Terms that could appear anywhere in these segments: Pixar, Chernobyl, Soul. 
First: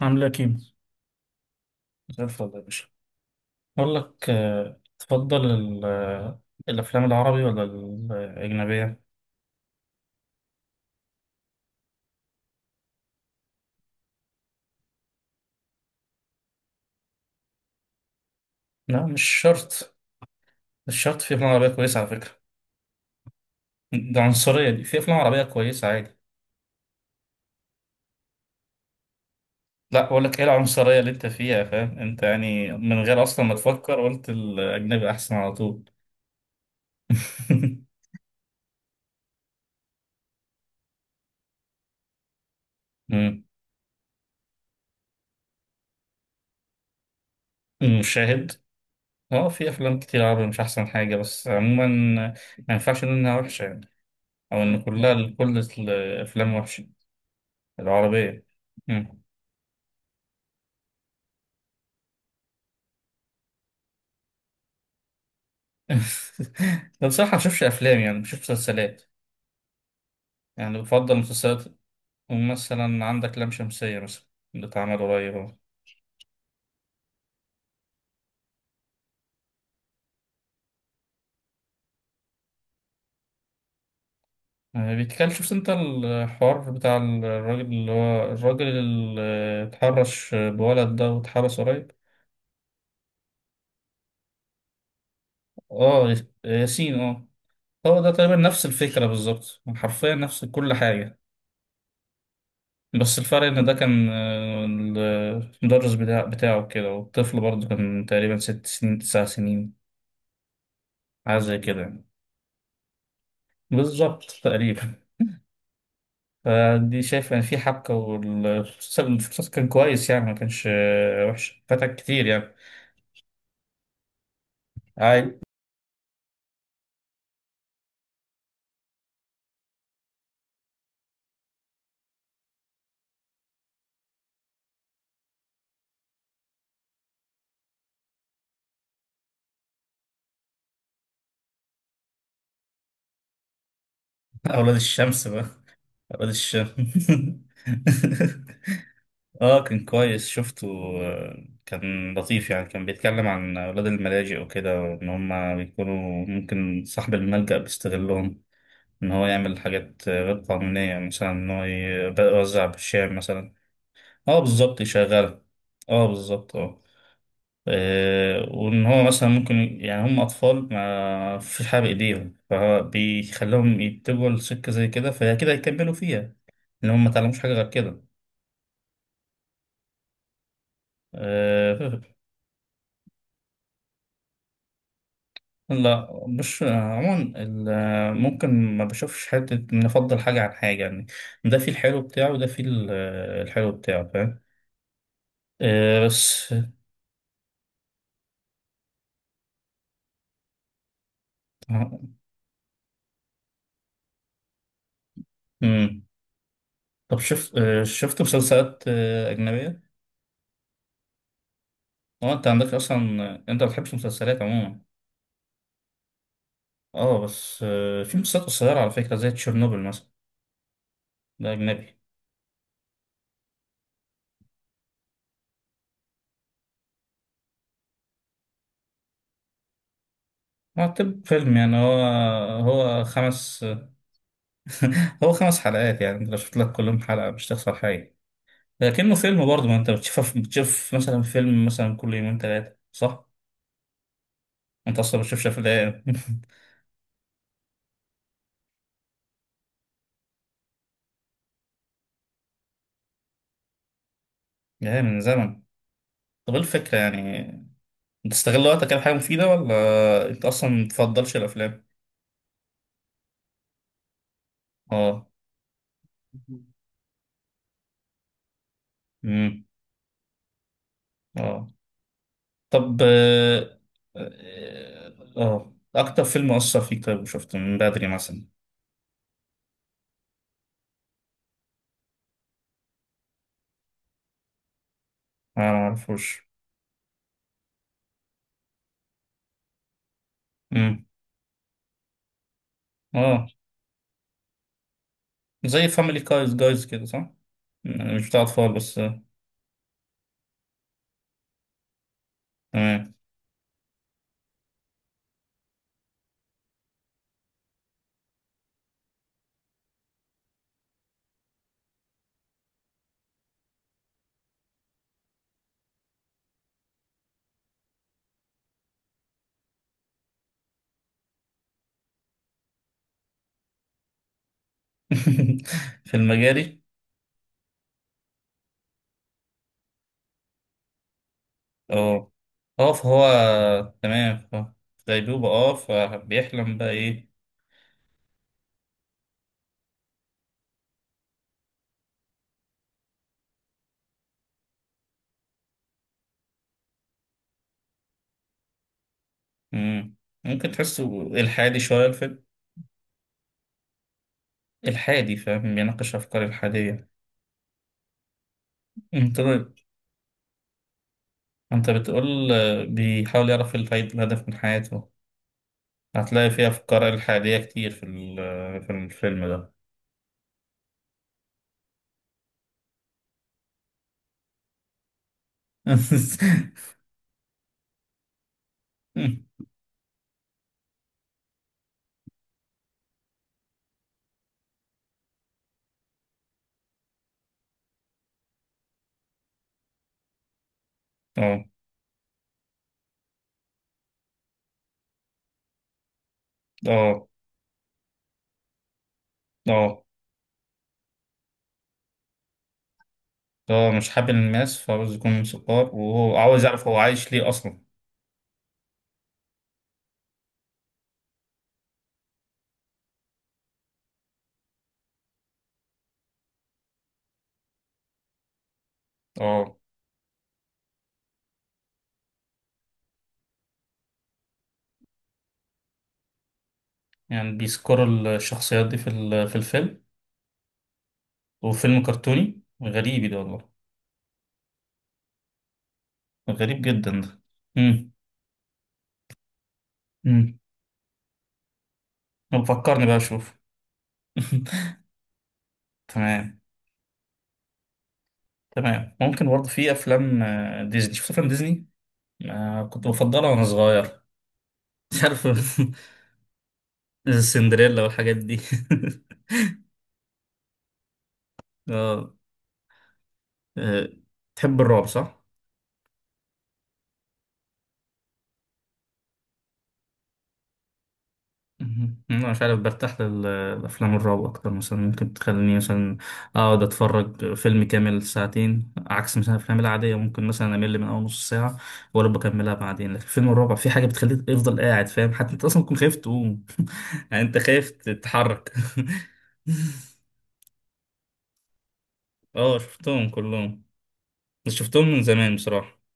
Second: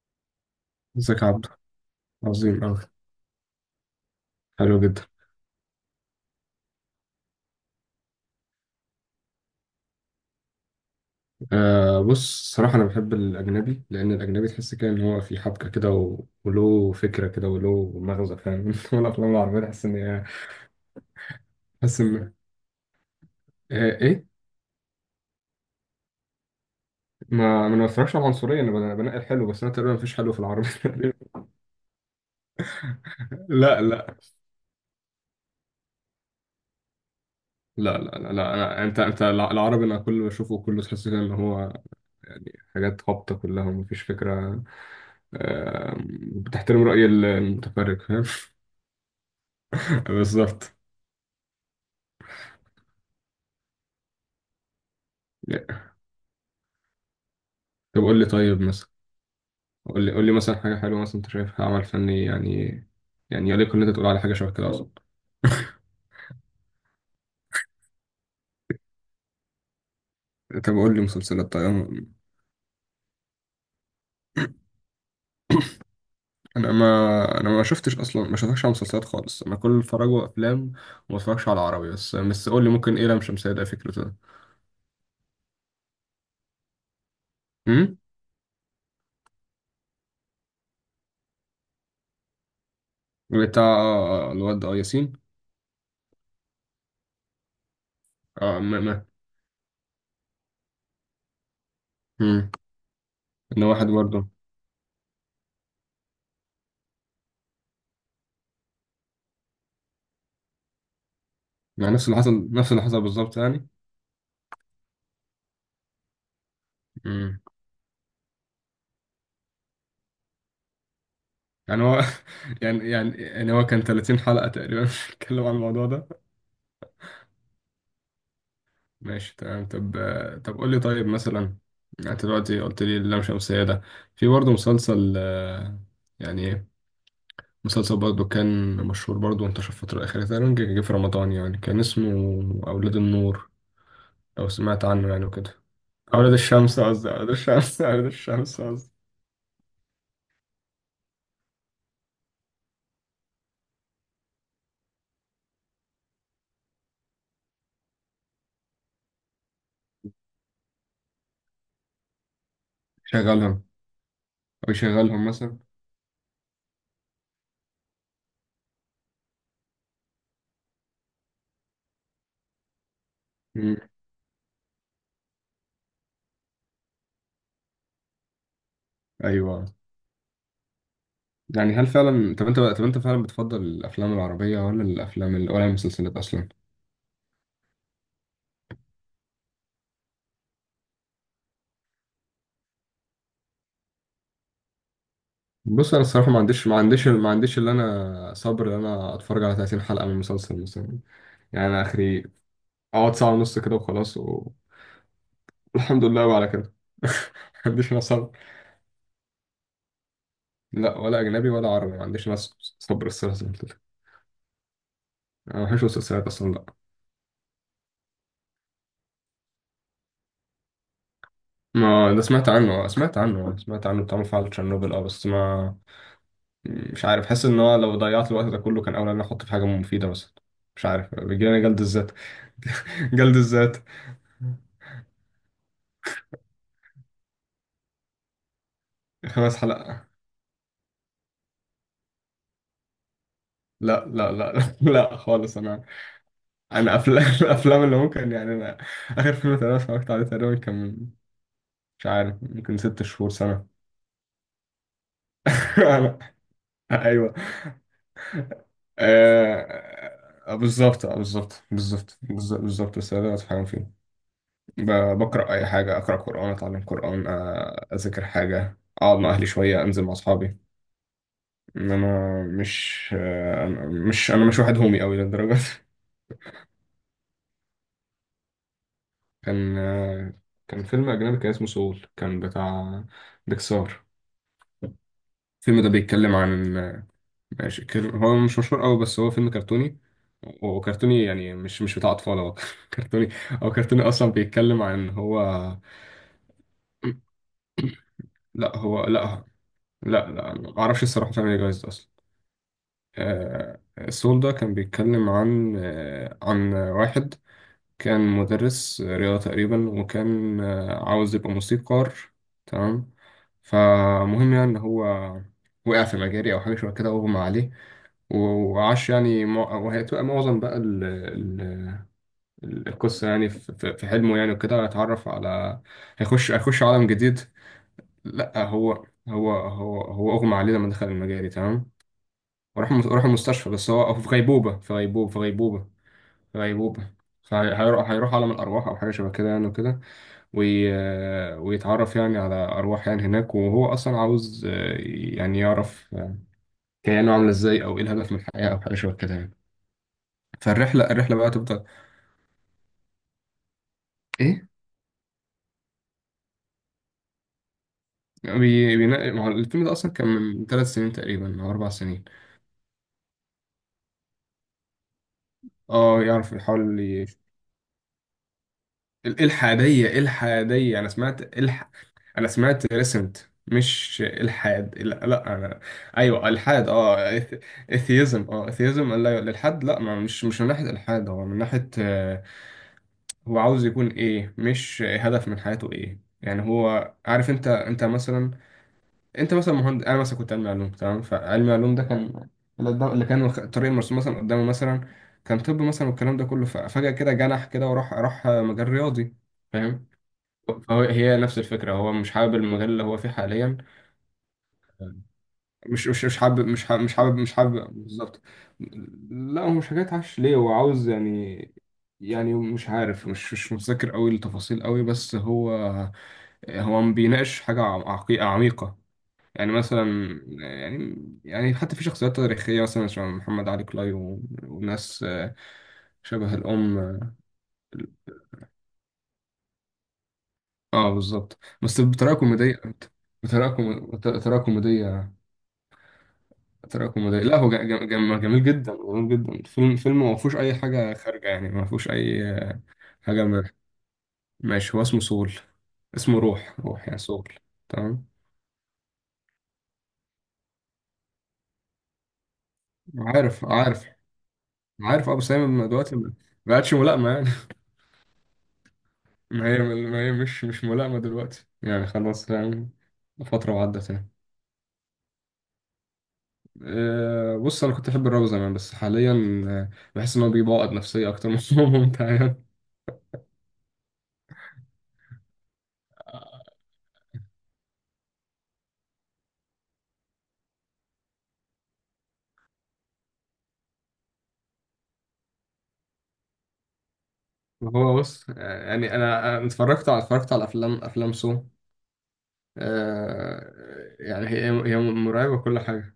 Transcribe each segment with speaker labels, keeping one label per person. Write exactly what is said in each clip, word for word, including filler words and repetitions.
Speaker 1: عامل ايه يا كيمو؟
Speaker 2: ازيك يا عبد.
Speaker 1: زي الفل يا
Speaker 2: عظيم أوي.
Speaker 1: باشا. بقول لك، آه،
Speaker 2: حلو جدا.
Speaker 1: تفضل ال- آه، الأفلام العربي ولا الأجنبية؟
Speaker 2: آه، بص صراحة أنا بحب الأجنبي لأن الأجنبي تحس كده إن هو في حبكة كده و... وله فكرة كده وله مغزى فاهم.
Speaker 1: لا مش
Speaker 2: والأفلام العربية تحس
Speaker 1: شرط.
Speaker 2: إن هي،
Speaker 1: مش شرط، في أفلام عربية كويسة
Speaker 2: تحس
Speaker 1: على
Speaker 2: إن،
Speaker 1: فكرة.
Speaker 2: آه،
Speaker 1: ده
Speaker 2: إيه؟
Speaker 1: عنصرية دي، في أفلام عربية كويسة عادي.
Speaker 2: ما ما أنا ما بتفرجش على العنصرية، أنا بن- بنقي الحلو بس، أنا تقريبا
Speaker 1: لا،
Speaker 2: مفيش
Speaker 1: بقول
Speaker 2: حلو
Speaker 1: لك
Speaker 2: في
Speaker 1: إيه
Speaker 2: العربي.
Speaker 1: العنصرية اللي أنت فيها، فاهم؟ أنت يعني من غير أصلا ما
Speaker 2: لا
Speaker 1: تفكر
Speaker 2: لا
Speaker 1: قلت الأجنبي أحسن على طول.
Speaker 2: لا، لا لا، لا. أنا... أنت أنت الع- العربي، أنا كل اللي بشوفه كله تحس كده إن هو حاجات هابطة
Speaker 1: مم.
Speaker 2: كلها ومفيش فكرة. آه، بتحترم رأي المتفرج فاهم.
Speaker 1: مشاهد. اه، في أفلام كتير عربي مش
Speaker 2: بالظبط.
Speaker 1: أحسن حاجة، بس عموما ما ينفعش نقول إنها وحشة يعني، أو إن كلها كل الأفلام وحشة،
Speaker 2: طب قول لي
Speaker 1: العربية.
Speaker 2: طيب مثلا،
Speaker 1: مم.
Speaker 2: قول لي قول لي مثلا حاجة حلوة مثلا أنت شايفها عمل فني يعني، يعني يليق إن أنت تقول على حاجة شبه كده أصلا.
Speaker 1: ده بصراحة ما بشوفش أفلام، يعني بشوف مسلسلات،
Speaker 2: طب
Speaker 1: يعني
Speaker 2: قول لي
Speaker 1: بفضل
Speaker 2: مسلسلات،
Speaker 1: مسلسلات.
Speaker 2: طيب أنا،
Speaker 1: مثلا عندك لام شمسية مثلا، اللي اتعمل قريب أهو.
Speaker 2: أنا ما أنا ما شفتش أصلا، ما شفتش على مسلسلات خالص، أنا كل اتفرج أفلام وما اتفرجش على عربي، بس بس قول لي ممكن إيه لام شمسية ده فكرته ده؟
Speaker 1: آه، بيتكلم، شفت أنت الحوار بتاع الراجل، اللي
Speaker 2: أمم
Speaker 1: هو الراجل اللي اتحرش بولد ده واتحبس قريب.
Speaker 2: بتاع آه، الواد، أه ياسين.
Speaker 1: اه، ياسين، اه. هو ده تقريبا
Speaker 2: أه
Speaker 1: نفس
Speaker 2: ما ما
Speaker 1: الفكرة بالظبط، حرفيا نفس كل حاجة.
Speaker 2: أمم
Speaker 1: بس الفرق إن
Speaker 2: إنه
Speaker 1: ده
Speaker 2: واحد
Speaker 1: كان،
Speaker 2: برضه.
Speaker 1: آه، المدرس بتاع بتاعه كده، والطفل برضه كان تقريبا ست سنين تسع سنين، حاجة زي كده
Speaker 2: يعني
Speaker 1: يعني.
Speaker 2: نفس اللي حصل نفس اللي حصل بالظبط يعني.
Speaker 1: بالظبط تقريبا. فدي شايف
Speaker 2: أمم
Speaker 1: يعني في حبكة، والفلوس الفلوس كان كويس يعني، ما كانش آه، وحش،
Speaker 2: يعني
Speaker 1: فاتك
Speaker 2: هو،
Speaker 1: كتير يعني.
Speaker 2: يعني يعني يعني هو كان ثلاثين حلقة تقريبا
Speaker 1: عادي.
Speaker 2: بيتكلم عن الموضوع ده. ماشي تمام. طب، طب قول لي طيب مثلا، يعني انت دلوقتي قلت لي اللام شمسية ده، في برضه مسلسل، آه، يعني إيه؟ مسلسل برضه كان مشهور برضه وانتشر الفترة الأخيرة تقريبا، جه جه في رمضان يعني، كان اسمه أولاد النور، لو
Speaker 1: أولاد
Speaker 2: سمعت عنه يعني
Speaker 1: الشمس بقى،
Speaker 2: وكده.
Speaker 1: أولاد
Speaker 2: أولاد الشمس، قصدي
Speaker 1: الشمس.
Speaker 2: أولاد الشمس، أولاد الشمس قصدي.
Speaker 1: اه كان كويس، شفته. آه، كان لطيف يعني، كان بيتكلم عن أولاد الملاجئ وكده، وإن هما بيكونوا ممكن صاحب الملجأ بيستغلهم، إن هو يعمل حاجات آه، غير قانونية، مثلا إن هو يوزع بالشام مثلا.
Speaker 2: شغلهم
Speaker 1: اه
Speaker 2: أو
Speaker 1: بالظبط،
Speaker 2: يشغلهم
Speaker 1: يشغلها.
Speaker 2: مثلا.
Speaker 1: اه بالظبط، اه. آه، وان هو مثلا ممكن، يعني هم اطفال ما فيش حاجه بايديهم،
Speaker 2: مم.
Speaker 1: فبيخليهم يتجهوا لسكه زي كده، فهي كده يكملوا فيها، ان هم ما تعلموش حاجه غير كده
Speaker 2: أيوه. يعني هل
Speaker 1: آه،
Speaker 2: فعلا، طب أنت طب أنت فعلا بتفضل الأفلام العربية ولا الأفلام ال- ولا
Speaker 1: لا،
Speaker 2: المسلسلات أصلا؟
Speaker 1: مش آه، عموما ال- آه، ممكن ما بشوفش حته نفضل حاجه عن حاجه يعني. ده فيه الحلو بتاعه، وده فيه ال- آه، الحلو بتاعه، فاهم.
Speaker 2: بص انا
Speaker 1: آه،
Speaker 2: الصراحه، ما
Speaker 1: بس
Speaker 2: عنديش ما عنديش ما عنديش اللي انا صبر ان انا اتفرج على ثلاثين حلقه من مسلسل مثلا، يعني انا
Speaker 1: آه،
Speaker 2: اخري اقعد ساعه ونص كده وخلاص،
Speaker 1: مم.
Speaker 2: والحمد لله وعلى كده. ما
Speaker 1: طب شفت، آه،
Speaker 2: عنديش انا
Speaker 1: شفت
Speaker 2: صبر،
Speaker 1: مسلسلات آه، اجنبيه؟
Speaker 2: لا ولا اجنبي ولا عربي، ما عنديش
Speaker 1: هو
Speaker 2: انا
Speaker 1: انت عندك اصلا؟
Speaker 2: صبر الصراحه زي ما
Speaker 1: انت
Speaker 2: قلت
Speaker 1: ما
Speaker 2: لك.
Speaker 1: بتحبش مسلسلات عموما.
Speaker 2: انا ما بحبش المسلسلات اصلا، لا.
Speaker 1: اه بس، آه، في مسلسلات قصيرة على فكرة، زي تشيرنوبل مثلا، ده أجنبي.
Speaker 2: ما ده سمعت عنه، سمعت عنه سمعت عنه بتاع مفاعل تشيرنوبل، اه، بس، ما مش عارف، حاسس ان هو لو ضيعت الوقت ده كله كان اولى ان انا احطه في حاجه مفيده مثلا. مش عارف
Speaker 1: معتب
Speaker 2: بيجيلي
Speaker 1: فيلم
Speaker 2: انا
Speaker 1: يعني،
Speaker 2: جلد
Speaker 1: هو
Speaker 2: الذات،
Speaker 1: هو
Speaker 2: جلد
Speaker 1: خمس
Speaker 2: الذات.
Speaker 1: هو خمس حلقات، يعني انت لو شفت لك كلهم، حلقة مش تخسر حاجة. لكنه فيلم
Speaker 2: خمس
Speaker 1: برضه، ما انت
Speaker 2: حلقات
Speaker 1: بتشوف بتشوف مثلا فيلم مثلا كل يومين ثلاثة، صح؟
Speaker 2: لا لا لا،
Speaker 1: انت اصلا
Speaker 2: لا
Speaker 1: ما بتشوفش
Speaker 2: خالص، انا
Speaker 1: افلام.
Speaker 2: انا افلام، الافلام اللي ممكن، يعني انا اخر فيلم تقريبا اتفرجت عليه تقريبا كان من- مش عارف، ممكن ست شهور، سنه.
Speaker 1: يعني من زمن.
Speaker 2: أنا-
Speaker 1: طب ايه الفكرة
Speaker 2: ايوه،
Speaker 1: يعني، انت تستغل وقتك على حاجة مفيدة، ولا انت
Speaker 2: آه
Speaker 1: اصلا ما
Speaker 2: بالظبط، آه،
Speaker 1: بتفضلش
Speaker 2: بالظبط
Speaker 1: الافلام؟
Speaker 2: بالظبط بالظ- بالظبط بس ده بتفهم فيه. ب-
Speaker 1: اه.
Speaker 2: بقرا اي حاجه، اقرا قران، اتعلم قران، آه، اذاكر حاجه، اقعد مع اهلي
Speaker 1: امم.
Speaker 2: شويه، انزل مع اصحابي،
Speaker 1: اه.
Speaker 2: انما
Speaker 1: طب،
Speaker 2: مش، آه،
Speaker 1: آه
Speaker 2: أنا- مش انا مش واحد هومي قوي للدرجه.
Speaker 1: آه، أكتر فيلم أثر فيك طيب وشفته من بدري مثلا؟
Speaker 2: كان، آه، كان فيلم أجنبي كان اسمه سول، كان بتاع بيكسار.
Speaker 1: أنا
Speaker 2: الفيلم ده بيتكلم
Speaker 1: معرفوش.
Speaker 2: عن، آه، ماشي، كر- هو مش مشهور قوي بس هو فيلم كرتوني،
Speaker 1: مم.
Speaker 2: وكرتوني يعني مش مش بتاع أطفال هو، كرتوني.
Speaker 1: آه،
Speaker 2: هو كرتوني أصلا، بيتكلم عن هو،
Speaker 1: زي فاميلي جايز جايز كده صح؟ أنا مش بتاع أطفال،
Speaker 2: لا
Speaker 1: بس
Speaker 2: هو
Speaker 1: آه،
Speaker 2: لا، لا لا معرفش الصراحة عشان ايه جايز ده أصلا.
Speaker 1: تمام.
Speaker 2: آه، سول ده كان بيتكلم عن، آه، عن واحد كان مدرس رياضة تقريبا، وكان، آه، عاوز يبقى موسيقار، تمام. فمهم يعني إن هو وقع في مجاري أو حاجة شبه كده، أغمى عليه، و- وعاش يعني مع- وهي تبقى معظم بقى ال ال القصة يعني في، في- في حلمه يعني وكده، اتعرف على،
Speaker 1: في
Speaker 2: هيخش،
Speaker 1: المجاري؟
Speaker 2: هيخش عالم جديد. لأ هو، هو هو هو أغمى عليه لما دخل المجاري، تمام.
Speaker 1: آه. آه،
Speaker 2: وراح، مس-
Speaker 1: فهو
Speaker 2: راح المستشفى بس هو في
Speaker 1: تمام. آه،
Speaker 2: غيبوبة، في
Speaker 1: في
Speaker 2: غيبوبة في
Speaker 1: ديدوبة، آه
Speaker 2: غيبوبة في
Speaker 1: فبيحلم بقى
Speaker 2: غيبوبة،
Speaker 1: إيه؟
Speaker 2: فهيروح هيروح عالم الأرواح أو حاجة شبه كده يعني وكده. وي... ويتعرف يعني على أرواح يعني هناك، وهو أصلا عاوز، آه، يعني يعرف، آه، كيانه عاملة إزاي، أو إيه الهدف من الحياة، أو حاجة شبه كده يعني.
Speaker 1: مم. ممكن
Speaker 2: فالرحلة
Speaker 1: تحسه
Speaker 2: الرحلة بقى
Speaker 1: إلحادي
Speaker 2: تفضل.
Speaker 1: شوية الفيلم.
Speaker 2: إيه؟
Speaker 1: إلحادي، فاهم، بيناقش أفكار إلحادية.
Speaker 2: بي... بينا...
Speaker 1: أنت
Speaker 2: ما هو
Speaker 1: طيب،
Speaker 2: الفيلم ده أصلا كان من ثلاث سنين تقريبا أو أربع
Speaker 1: أنت
Speaker 2: سنين
Speaker 1: بتقول آه، بيحاول يعرف الفايد- الهدف من حياته.
Speaker 2: أه،
Speaker 1: هتلاقي
Speaker 2: يعرف،
Speaker 1: فيه
Speaker 2: يحاول
Speaker 1: أفكار
Speaker 2: ي...
Speaker 1: إلحادية كتير في ال- في
Speaker 2: ال-
Speaker 1: الفيلم ده.
Speaker 2: الحادية، الحادية أنا سمعت، الح... أنا سمعت ريسنت. مش الحاد، لا، لا انا، ايوه الحاد، اه، اثيزم، اه اثيزم، لا الالحاد، لا، ما مش مش من ناحيه الحاد، هو من ناحيه، آه، هو عاوز يكون ايه، مش هدف من حياته ايه، يعني هو عارف انت انت مثلا، انت مثلا مهندس، انا مثلا كنت علمي علوم تمام،
Speaker 1: اه،
Speaker 2: فعلمي علوم ده كان اللي قدام- اللي كان الخ- الطريق المرسوم مثلا قدامه مثلا، كان طب مثلا والكلام ده كله، ففجأة
Speaker 1: اه،
Speaker 2: كده جنح كده وراح راح مجال رياضي،
Speaker 1: اه،
Speaker 2: فاهم. فهو هي نفس الفكرة، هو مش حابب المجال اللي هو فيه حاليا.
Speaker 1: اه، مش حابب الماس، فعاوز يكون موسيقار،
Speaker 2: مش مش
Speaker 1: وهو
Speaker 2: مش حابب
Speaker 1: عاوز
Speaker 2: مش
Speaker 1: يعرف هو
Speaker 2: حابب مش
Speaker 1: عايش
Speaker 2: حابب
Speaker 1: ليه
Speaker 2: مش
Speaker 1: أصلا.
Speaker 2: حابب بالظبط. لا هو مش حكاية عش ليه، هو عاوز يعني، يعني مش عارف، مش مش متذكر قوي التفاصيل قوي، بس هو، هو ما بيناقش حاجة عقي- عميقة يعني.
Speaker 1: اه،
Speaker 2: مثلا يعني، يعني حتى في شخصيات تاريخية مثلا، شبه محمد علي كلاي، و- وناس، آه، شبه الأم.
Speaker 1: يعني بيذكروا الشخصيات دي في ال- في الفيلم.
Speaker 2: اه بالظبط بس
Speaker 1: وفيلم
Speaker 2: بطريقة
Speaker 1: كرتوني
Speaker 2: كوميدية،
Speaker 1: غريب، ده والله.
Speaker 2: بطريقة كوم- بطريقة كوميدية،
Speaker 1: غريب
Speaker 2: تراكم
Speaker 1: جدا ده.
Speaker 2: كوميدي. لا هو جا- جا- جا-
Speaker 1: امم.
Speaker 2: جميل جدا، جميل جدا الفيلم. فيلم ما فيهوش
Speaker 1: امم.
Speaker 2: اي حاجه خارجه يعني، ما فيهوش اي
Speaker 1: طب فكرني بقى
Speaker 2: حاجه
Speaker 1: أشوف.
Speaker 2: م- ماشي. هو اسمه سول، اسمه
Speaker 1: تمام.
Speaker 2: روح، روح يعني سول، تمام.
Speaker 1: تمام. ممكن برضه في أفلام، آه، ديزني، شفت أفلام ديزني؟ آه، كنت بفضلها وأنا
Speaker 2: عارف، عارف،
Speaker 1: صغير. مش
Speaker 2: عارف ابو
Speaker 1: عارف.
Speaker 2: سامي من دلوقتي ما ما عادش ملائمه يعني.
Speaker 1: السندريلا والحاجات دي.
Speaker 2: ما هي، ما هي مش مش ملائمه دلوقتي يعني
Speaker 1: اه.
Speaker 2: خلاص يعني، فتره
Speaker 1: آه،
Speaker 2: وعدت يعني.
Speaker 1: تحب الرعب صح؟
Speaker 2: أه، بص انا كنت احب الراب زمان بس حاليا، أه، بحس ان هو بيبوظ نفسيه اكتر من هو
Speaker 1: مهم.
Speaker 2: ممتع
Speaker 1: انا مش
Speaker 2: يعني.
Speaker 1: عارف، برتاح للافلام الرعب اكتر، مثلا ممكن تخليني مثلا اقعد اتفرج فيلم كامل ساعتين، عكس مثلا الافلام العاديه ممكن مثلا امل من اول نص ساعه ولا بكملها بعدين. لكن فيلم الرعب في حاجه بتخليك تفضل قاعد، فاهم؟ حتى انت اصلا تكون خايف تقوم. يعني انت خايف
Speaker 2: هو بص
Speaker 1: تتحرك.
Speaker 2: يعني، انا أنا اتفرجت على اتفرجت على افلام افلام سو
Speaker 1: اه شفتهم
Speaker 2: آه.
Speaker 1: كلهم.
Speaker 2: يعني هي
Speaker 1: بس
Speaker 2: هي
Speaker 1: شفتهم من زمان
Speaker 2: مرعبة كل
Speaker 1: بصراحه.
Speaker 2: حاجة.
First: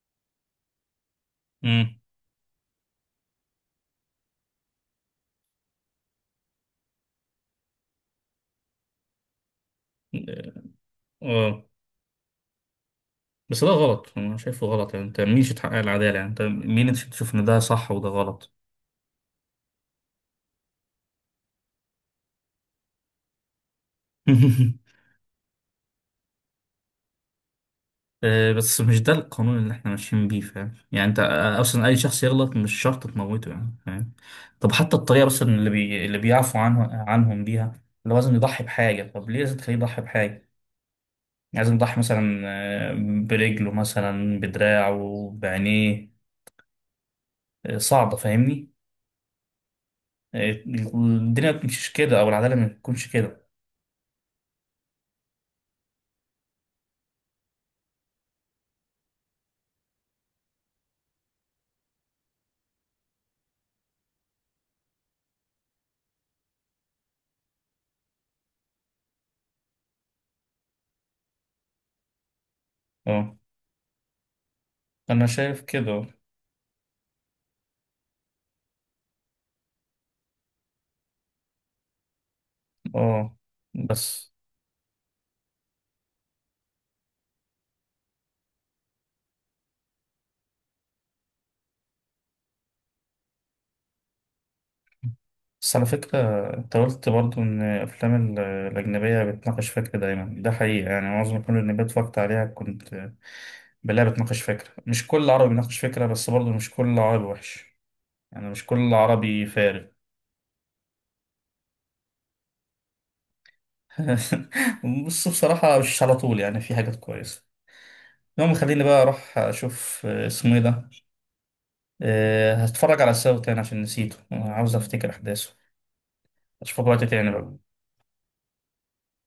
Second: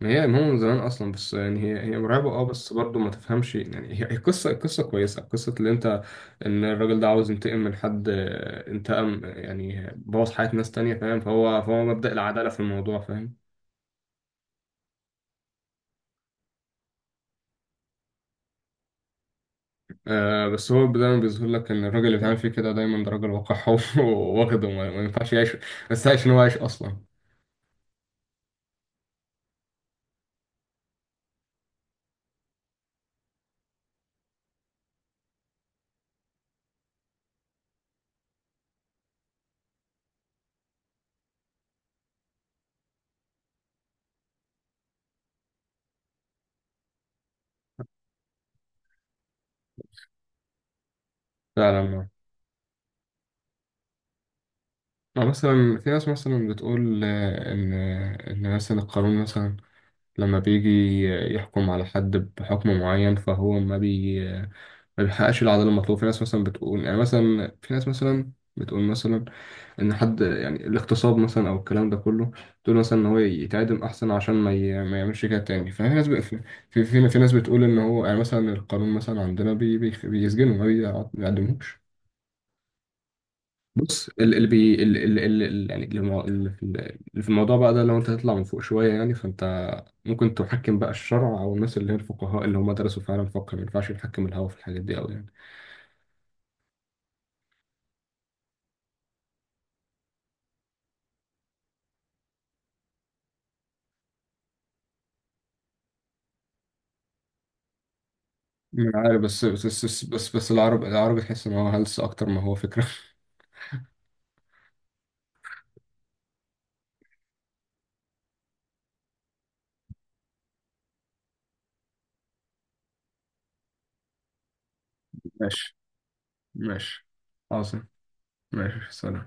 Speaker 2: ما هي ما هو من زمان أصلا، بس يعني هي هي
Speaker 1: امم.
Speaker 2: مرعبة، اه، بس برضه ما تفهمش، يعني هي هي قصة، قصة كويسة. قصة اللي أنت، إن الراجل ده عاوز ينتقم من حد، آه، انتقم يعني بوظ حياة ناس تانية فاهم،
Speaker 1: اه.
Speaker 2: فهو، فهو مبدأ العدالة في الموضوع فاهم.
Speaker 1: بس ده غلط، انا شايفه غلط يعني، انت مين تحقق العداله؟ يعني انت مين انت تشوف ان ده صح وده غلط؟
Speaker 2: آه، بس هو دايما بيظهر لك ان الراجل اللي بيعمل فيه كده دايما ده راجل وقح، وواخده ما ما ينفعش يعيش، بس عايش ان هو عايش اصلا.
Speaker 1: آه، بس مش ده القانون اللي احنا ماشيين بيه، فاهم؟ يعني انت آه، اصلا اي شخص يغلط مش شرط تموته يعني، فاهم. طب حتى الطريقه بس اللي بي... اللي بيعفوا عنه عنهم بيها، اللي هو لازم يضحي بحاجه، طب ليه لازم تخليه يضحي بحاجه؟ يعني لازم يضحي مثلا، آه، برجله مثلا، بدراعه، بعينيه، آه، صعبه فاهمني. آه، الدنيا ما بتمشيش
Speaker 2: فعلا.
Speaker 1: كده، او العداله ما بتكونش كده.
Speaker 2: آه، مثلا في ناس مثلا بتقول، آه، ان ان مثلا القانون مثلا لما بيجي يحكم على حد بحكم معين، فهو ما بي ما بيحققش العدالة المطلوبة. في ناس مثلا بتقول يعني مثلا، في ناس مثلا بتقول مثلا إن حد يعني الاغتصاب مثلا، أو الكلام ده كله، تقول مثلا إن هو
Speaker 1: اه،
Speaker 2: يتعدم أحسن عشان ما, ي... ما
Speaker 1: انا
Speaker 2: يعملش كده
Speaker 1: شايف
Speaker 2: تاني. ففي
Speaker 1: كده.
Speaker 2: ناس ب... في... في... في... في ناس بتقول إن هو، يعني مثلا القانون مثلا عندنا بي... بي... بيسجنه ما بيعدموش.
Speaker 1: اه.
Speaker 2: بص
Speaker 1: بس
Speaker 2: ال- اللي بي ال- ال- ال- ال- يعني اللي مو- اللي في اللي في الموضوع بقى ده، لو انت تطلع من فوق شويه يعني فانت ممكن تحكم بقى الشرع، او الناس اللي هي الفقهاء اللي هم درسوا فعلا فقه، ما ينفعش يحكم الهوا في الحاجات دي قوي يعني.
Speaker 1: بس على فكرة، انت قلت برضه إن الأفلام ال- الأجنبية بتناقش فكرة دايما، ده حقيقة يعني، معظم الأفلام الأجنبية اتفرجت عليها كنت بلاقيها بتناقش فكرة. مش كل عربي بيناقش فكرة، بس برضه مش كل عربي وحش، يعني مش
Speaker 2: مش
Speaker 1: كل
Speaker 2: عارف، بس
Speaker 1: عربي
Speaker 2: بس
Speaker 1: فارغ.
Speaker 2: بس بس, بس, بس العرب العربي تحس ان هو هلس اكتر ما هو فكره.
Speaker 1: بص بصراحة، مش على طول يعني، في حاجات كويسة. المهم خليني بقى أروح أشوف آه، اسمه إيه ده، آه، هتفرج على الساوي تاني عشان نسيته، آه، عاوز أفتكر أحداثه.
Speaker 2: ماشي،
Speaker 1: أشوفك وقت
Speaker 2: ماشي.
Speaker 1: تاني بقى.
Speaker 2: عاصم، ماشي، سلام.